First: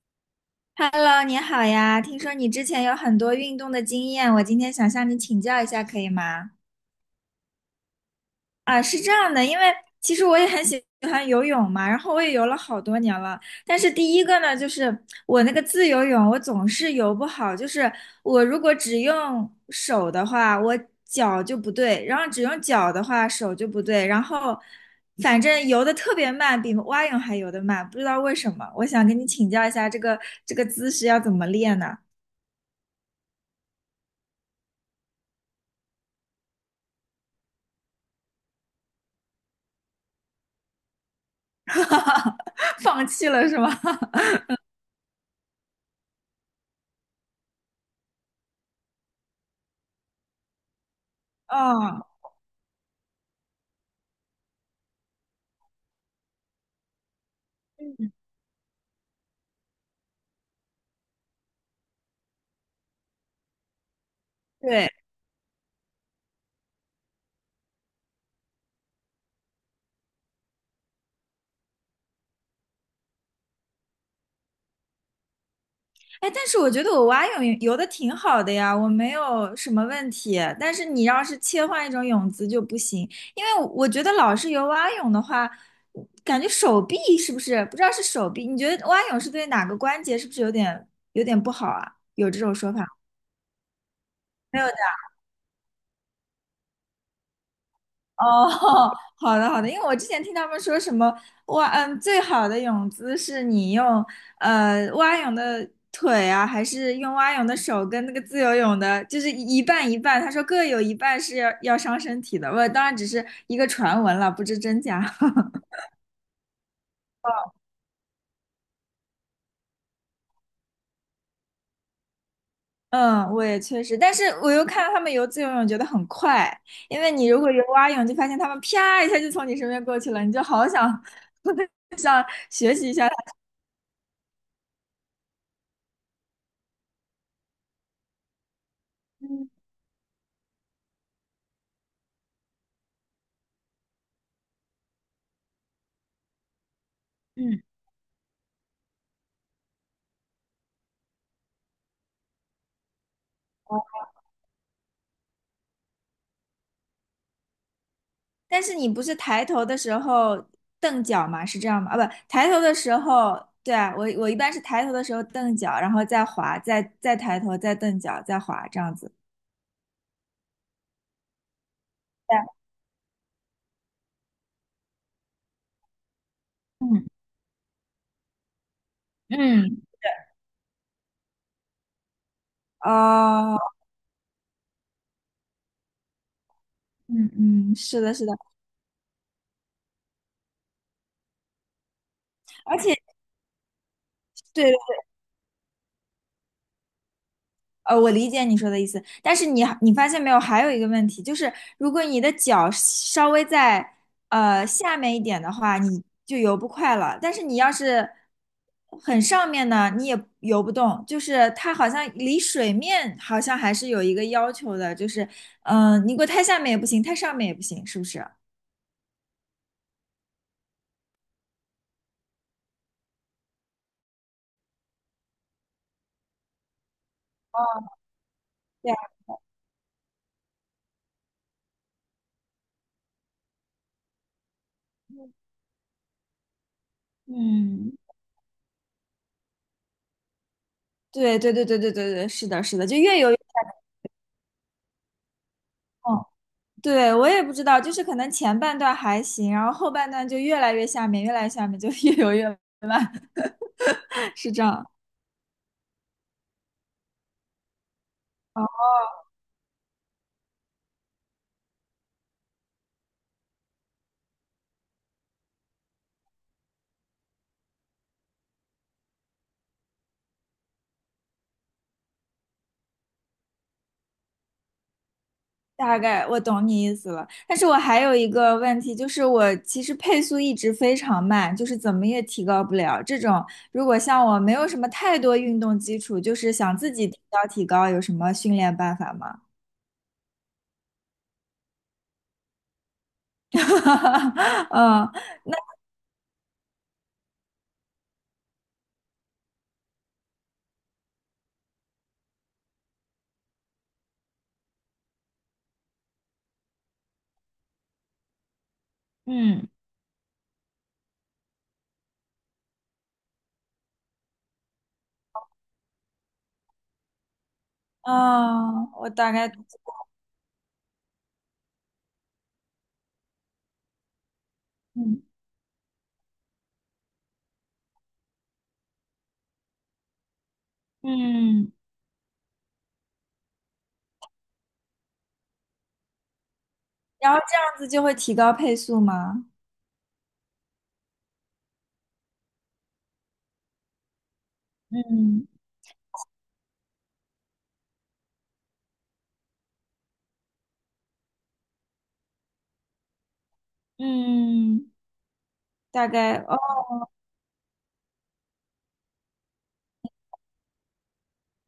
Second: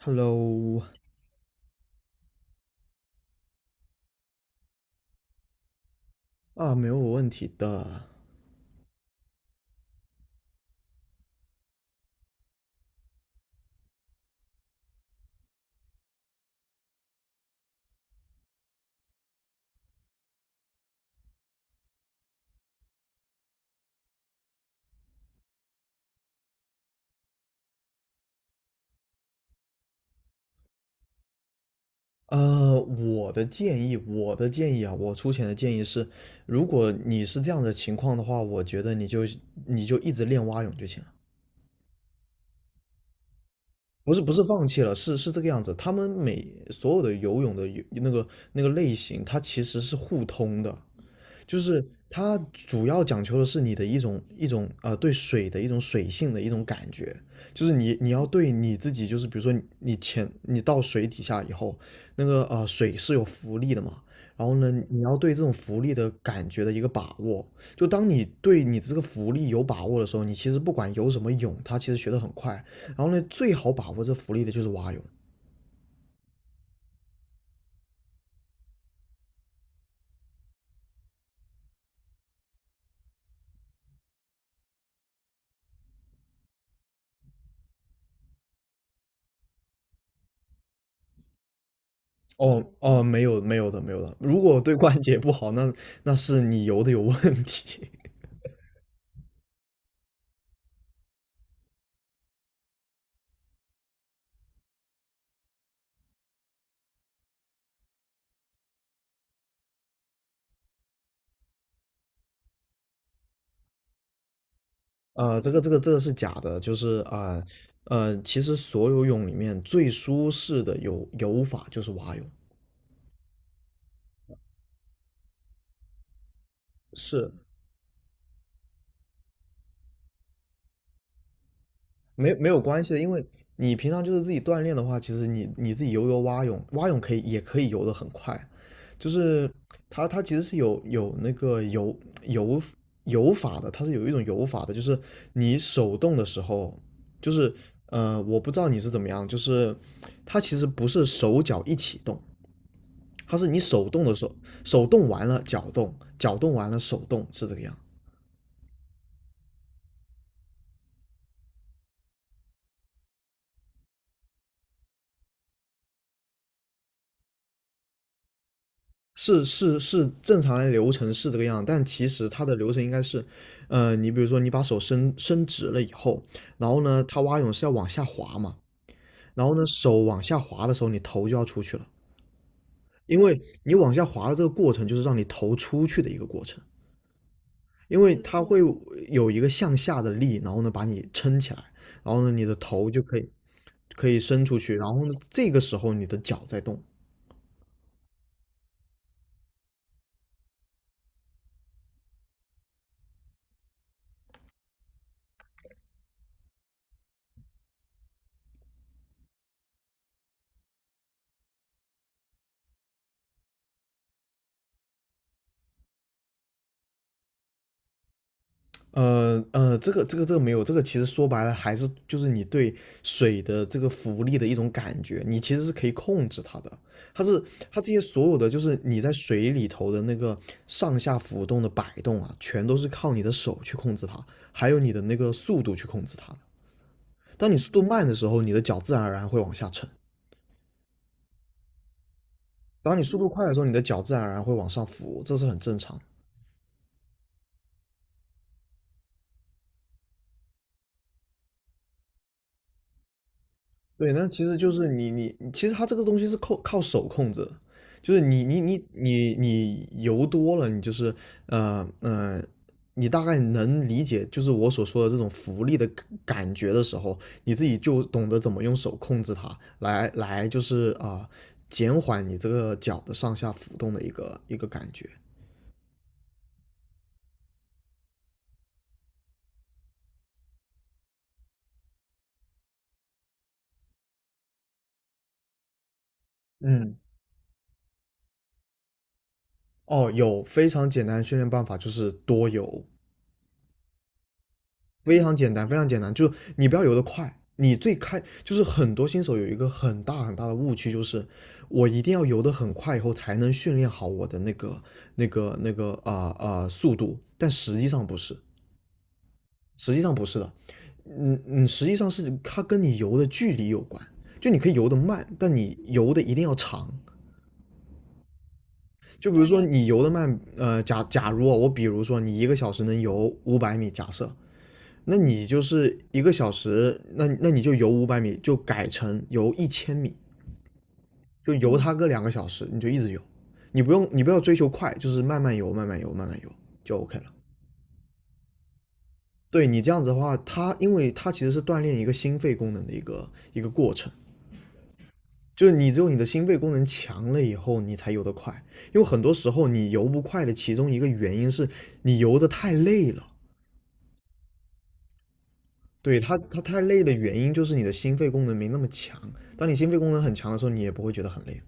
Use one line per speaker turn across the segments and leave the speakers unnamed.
Hello，
Hello，你好呀！听说你之前有很多运动的经验，我今天想向你请教一下，可以吗？
啊，没有问题的。
啊，是这样的，因为其实我也很喜欢游泳嘛，然后我也游了好多年了。但是第一个呢，就是我那个自由泳，我总是游不好，就是我如果只用手的话，我脚就不对，然后只用脚的话，手就不对，然后反正游的特别慢，比蛙泳还游得慢，不知道为什么。我想跟你请教一下，这个姿势要怎么练呢？
我的建议，我的建议啊，我出钱的建议是，如果你是这样的情况的话，我觉得你就一直练蛙泳就行了。
哈哈，放弃了是吗？
不 是不是放弃了，是这个样子。他们每所有的游泳的游那个类型，它其实是互通的。就是
嗯，
它主要讲求的是你的一种对水的一种水性的一种感觉，就是你要对你自己，就是比如说你潜到水底下以后，那个水是有浮力的嘛，然后呢
对，
你要对这种浮力的感觉的一个把握，就当你对你的这个浮力有把握的时候，你其实不管游什么泳，它其实学得很快，然后呢最好把握这浮力的就是蛙泳。
哎，但是我觉得我蛙泳游的挺好的呀，我没有什么问题。但是你要是切换一种泳姿就不行，因为我觉得老是游蛙泳的话，感觉手臂是不是不知道是手臂？你觉得蛙泳是对哪个关节是不是有点不好啊？有这种
哦
说法？
哦，没有没有的没有的，如果
没有
对关节不好，那是你游的有问题。
哦，好的好的，因为我之前听他们说什么蛙，嗯，最好的泳姿是你用蛙泳的腿啊，还是用蛙泳的手跟那个自由泳的，就是一半一半。他说各有一半是要伤身体的，我当然只是一个传闻了，不知真假。
这个这 个这个是假的，就是啊其实所有泳里面最舒适的游法就是蛙泳，
嗯，我也确实，但是我又看到他们游自由泳，觉得很快，因为你
是，
如果游蛙泳，就发现他们啪一下就从你身边过去了，你就好想 想
没有
学
关
习一
系的，
下
因为
他。
你平常就是自己锻炼的话，其实你自己游蛙泳，蛙泳可以也可以游得很快，就
嗯
是它其实是有那个游游法的，它是有一种游法的，就是你手动的时候，就是
嗯，
我不知道你是怎么样，就是它其实不是手脚一起动。它是你手动的手，手动完了脚动，脚动完了手动，是这个样。
但是你不是抬头的时候蹬脚吗？是这样吗？啊，不，抬头的时候，对啊，我一般是抬头的时候蹬脚，然后再滑，再抬头，再蹬脚，再滑，这样子。
是是是，正常的流程是这个样，但其实
对，
它的流程应该是，你比如说你把手伸伸直了以后，然后呢，
嗯
它蛙泳是要往下滑嘛，然后呢，
嗯，
手往下滑的时候，你头就要出去了，因为
哦，
你往下滑的这个过程就是让你头出去的一个过程，
嗯嗯，
因
是的，
为
是的，
它会有一个向下的力，然后呢把你撑起来，然后呢你的
而
头
且
就可以伸出
对，
去，然后呢这个时候你的脚在动，
我理解你说的意思，但是你发现没有，还有一个问题，就是如果你的脚稍微在下面一点的话，你就游不快了。但是你要是很上面呢，你也游不动，就是它好像离水面好像还是有一个要求的，就是你给我太下面也不行，太上面也不行，是不是？
这个没有，这个其实说白了还是就是你对水的这个浮力的一种感觉，你其实是可以控制它的。它是它这些所有的就是
对啊，
你在水里头的那个上下浮动的摆动啊，全都是靠你的手去控制它，还有你的那个速度去控制它的。当你速度
嗯，
慢的时候，你的脚自然而然会往下沉；
对对对对对对对，是的，是的，
当
就
你速
越
度
游越
快的时候，你的脚自然而然会往上浮，这是很正常。
痛。对，我也不知道，就是可能前半段还行，然后后半段就越来越下面，越来越下面，就越游越慢，
对，那 其
是
实
这
就
样。
是你其实它这个东西是靠手控制的。就是你你
哦，
你你你油多了，你就是呃呃，你大概能理解就是我所说的这种浮力的感觉的时候，你自己就懂得怎么用手控制它来就是减缓你这个脚的上下浮动的一个一个感觉。
大概我懂你意思了。但是我还有一个问题，就是我其实配速一直非常慢，就是怎么也提高不了。这种如果像我没有什么太多运动基础，就是想自
嗯，
己提高提高，有什么训练办法吗？
哦，有非常简单的训练办法，就是多游。
嗯
非常简单，非常简单，就是你不要游得快。你最开就是很多新手有一个很大很大的误区，就是我一定要游得很快，以后才能训练好我的那个速度。但实际上不是，
嗯
实际上不是的。实际上是它跟你游的距离有关。就你可以游得慢，但你游的一定要长。
嗯，我
就
大
比如
概
说你游得慢，假如啊，我比如说你一个小时能游五百米，假设，那
嗯
你就是一个小时，那你就游五百米，就改成游一千米，就
嗯，
游它个2个小时，你就一直游，你不要追求快，就是慢慢游，慢慢游，慢慢游就 OK 了。
然后这样子就会提高配速吗？
对，你这样子的话，它因为它其实是锻炼一个心肺功能的一个一个过程，
嗯
就是你只有你的心肺功能强了以后，你才游得快。因为很多时候你游不快的其中一个原因是你游得太累了，
嗯，大
对，它
概哦，
它太累的原因就是你的心肺功能没那么强。当你心肺功能很强的时候，你也不会觉得很累。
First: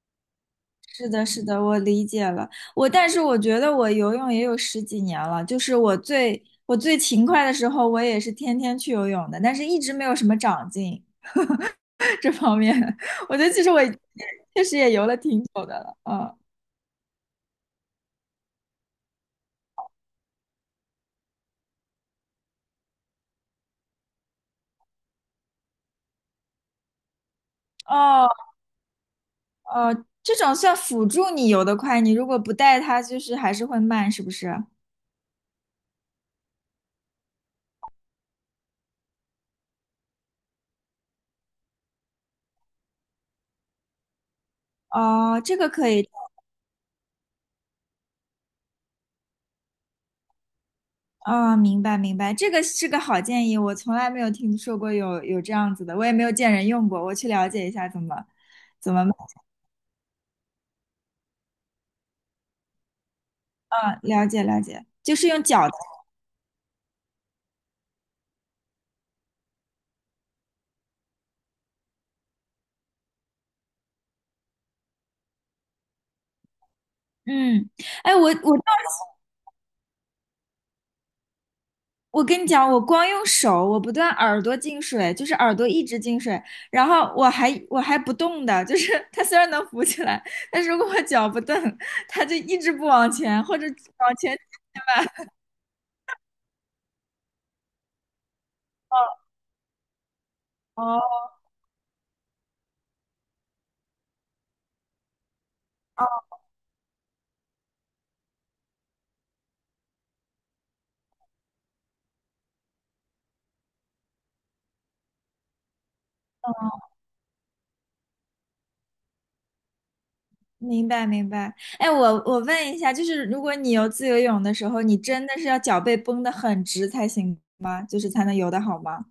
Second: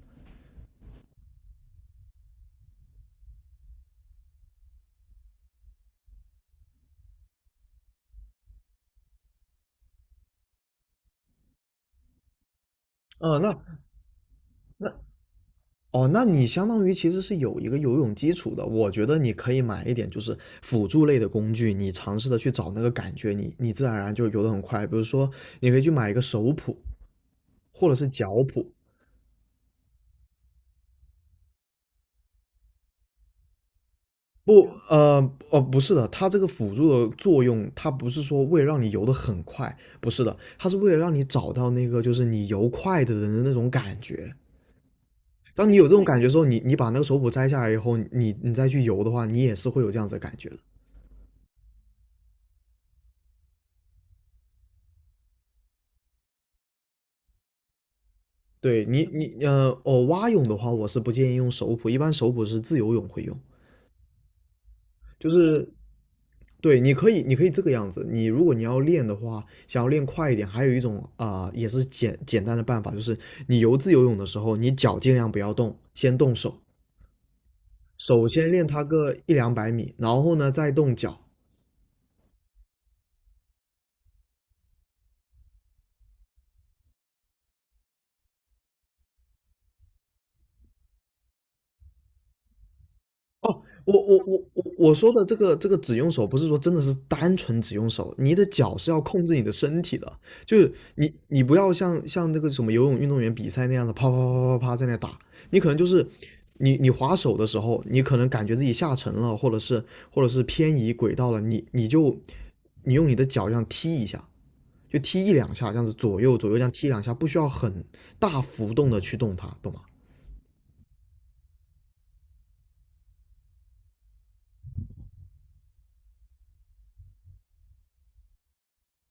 是的，是的，我理解了。我但是我觉得我游泳也有十几年了，就是我最勤快的时候，我也是天天去游泳的，但是一直没有什么长进 这方面。我
哦，
觉得其实我也确实
那
也游了挺久的了，
哦，那
嗯
你相当于其实是有一个游泳基础的。我觉得你可以买一点就是辅助类的工具，你尝试的去找那个感觉，你自然而然就游得很快。比如说，你可以去买一个手蹼或者是
哦
脚蹼。
哦，这种算辅助你游得快，你如果不带它，就是还是会慢，是不是？
不，哦，不是的，它这个辅助的作用，它不是说为了让你游得很快，不是的，它是为了让你找到那个就是你游快的人的那种感觉。
哦，这
当
个
你有
可
这种
以。
感觉的时候，你把那个手蹼摘下来以后，你再去游的话，你也是会有这样子的感觉的。
哦，明白明白，这个是个好建议，我从来没有听说过有这样子的，我也没有见人用过，我去了解一下怎么
对，
怎么，
你蛙泳的话，我是不建议用手蹼，一般手蹼是自由泳会用，
啊，了解了解，就是
就
用
是
脚的，
对，你可以这个样子。你如果你要练的话，想要练快一点，还有一种也是简单的办法，就是你游自由泳的时候，你脚尽量不要动，先动手，
嗯，哎，我
首先
我
练它个一两百米，然后呢再动脚，
我跟你讲，我光用手，我不断耳朵进水，就是耳朵一直进水，然后我还不动的，就是 它虽然能浮起来，但是如果我脚不动，它就一直不往前，或
哦，
者
我
往
我
前，
我我我说的这个只用手，不是说真的是单纯只用手，你的脚是要控制你的身体的，就是你
哦
你不要像那个什么游泳运动员比赛那样的啪啪啪啪啪在那打，你可能就是你划手的时候，你可能感觉自己下沉了，或者是偏移轨道了，你用你的脚这样踢一下，就踢一两下，这样子左右左右这样踢两下，不需要很大幅度的去动它，懂吗？
明白明白。哎，我问一下，就是如果你游自由泳的时候，你真的是要脚背绷得很直才行吗？就是才能游得好吗？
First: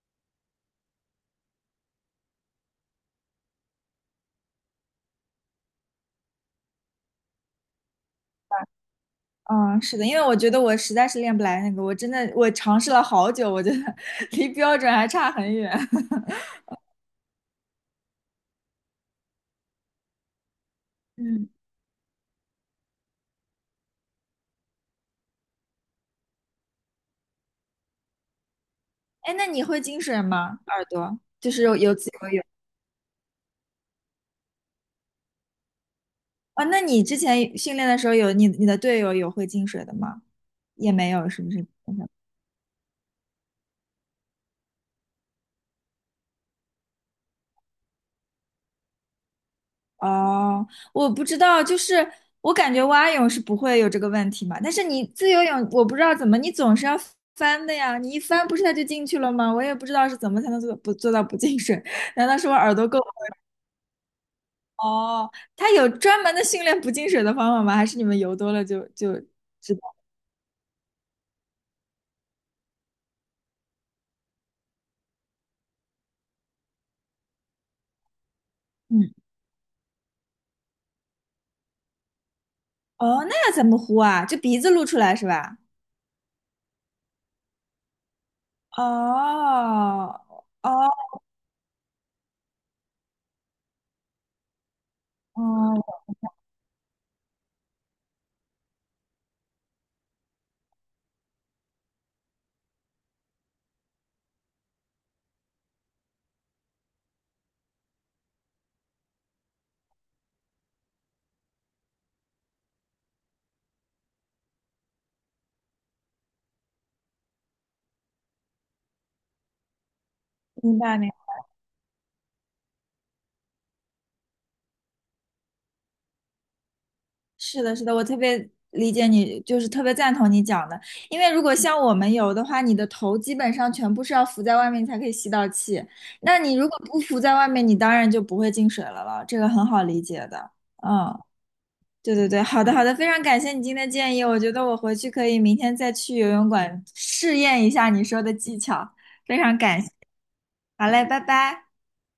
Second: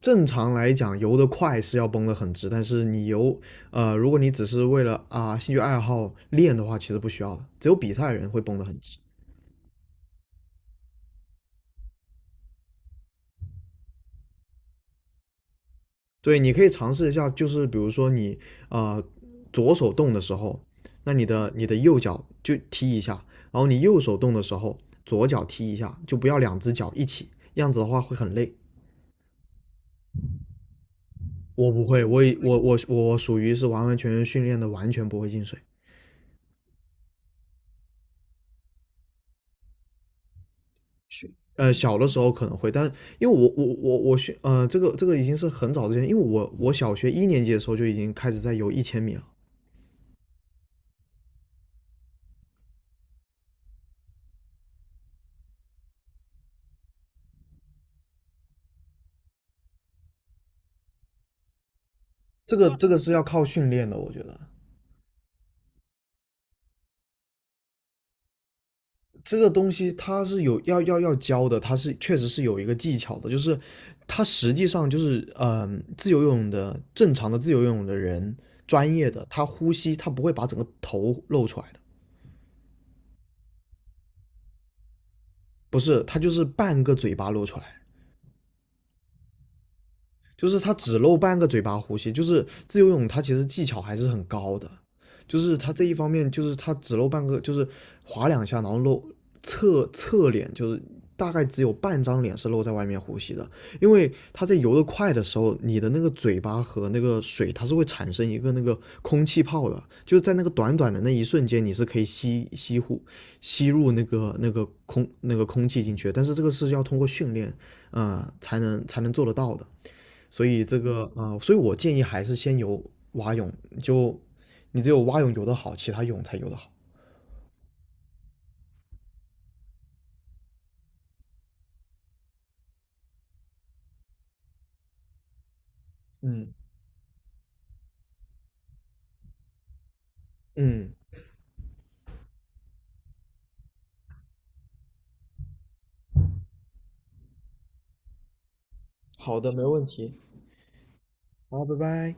正常来讲，游得快是要绷得很直，但是你游，如果你只是为了兴趣爱好练的话，其实不需要的。只有比赛的人会绷得很直。
嗯，是的，因为我觉得我实在是练不来那个，我真的我尝试了好久，我觉得 离标准还差很远。
对，你可以尝试一下，就是比如说你呃左手动的时候，那你
嗯，
的右脚就踢一下，然后你右手动的时候，左脚踢一下，就不要两只脚一起，这样子的话会很累。
哎，那你会进水吗？耳朵就是
我
有
不
有
会，
自
我
由泳
我我我属于是完完全全训练的，完全不会进水。
啊？那你之前训练的时候有你你的队友有会进水的吗？也没有，是不是？
小的时候可能会，但因为我我我我学这个已经是很早之前，因为我小学一年级的时候就已经开始在游一千米了。
哦，我不知道，就是我感觉蛙泳是不会有这个问题嘛，但是你自由泳，我不知道怎么，你总是要翻的呀，你一翻不是它就进去了吗？我也不知道是怎么才能做不做到不进水，难道是我
这
耳
个
朵
这个
够？
是要靠训练的，我觉得
哦，它有专门的训练不进水的方法吗？还是你们游多了就
这个东
知
西
道？
它是有要教的，它是确实是有一个技巧的，就是它实际上就是自由游泳的正常的自由游泳的人，专业
嗯，
的他呼吸他不会把整个头露出来的，
哦，那要怎么呼啊？就鼻子露出来是吧？
不是，他就是半个嘴巴露出来。
哦，
就是
哦，
他只露半个嘴巴呼吸，就是自由泳，他其实技巧还是很高的，就是他
哦，
这一方面，就是他只露半个，就是划两下，然后露侧脸，就是大概只有半张脸是露在外面呼吸的，因为他在游得快的时候，你的那个嘴巴和那个水，它是会产生一个那个空气泡的，就是在那个短短的那一瞬间，你是可以吸入那个那个空那个空气进去。但是这个是要通过训练才能做得到的。所以
明白明白。
所以我建议还是先游蛙泳，就你只有蛙泳游得好，其他泳才游得好。
是的，是的，我特别理解你，就是特别赞同你讲的。因为如果像我们游的话，你的头基本上全部是要浮在外面你才可以吸到气。那
嗯
你如果不浮在外面，你当然就不会进水了。这个很好理解的。
嗯，
嗯，对对对，好的好的，非常感谢你今天的建议，我觉得我回去可以明天再去游泳馆试验一下你说的技巧。非
好的，
常
没
感
问
谢，
题。
好嘞，拜
好，
拜。
拜拜。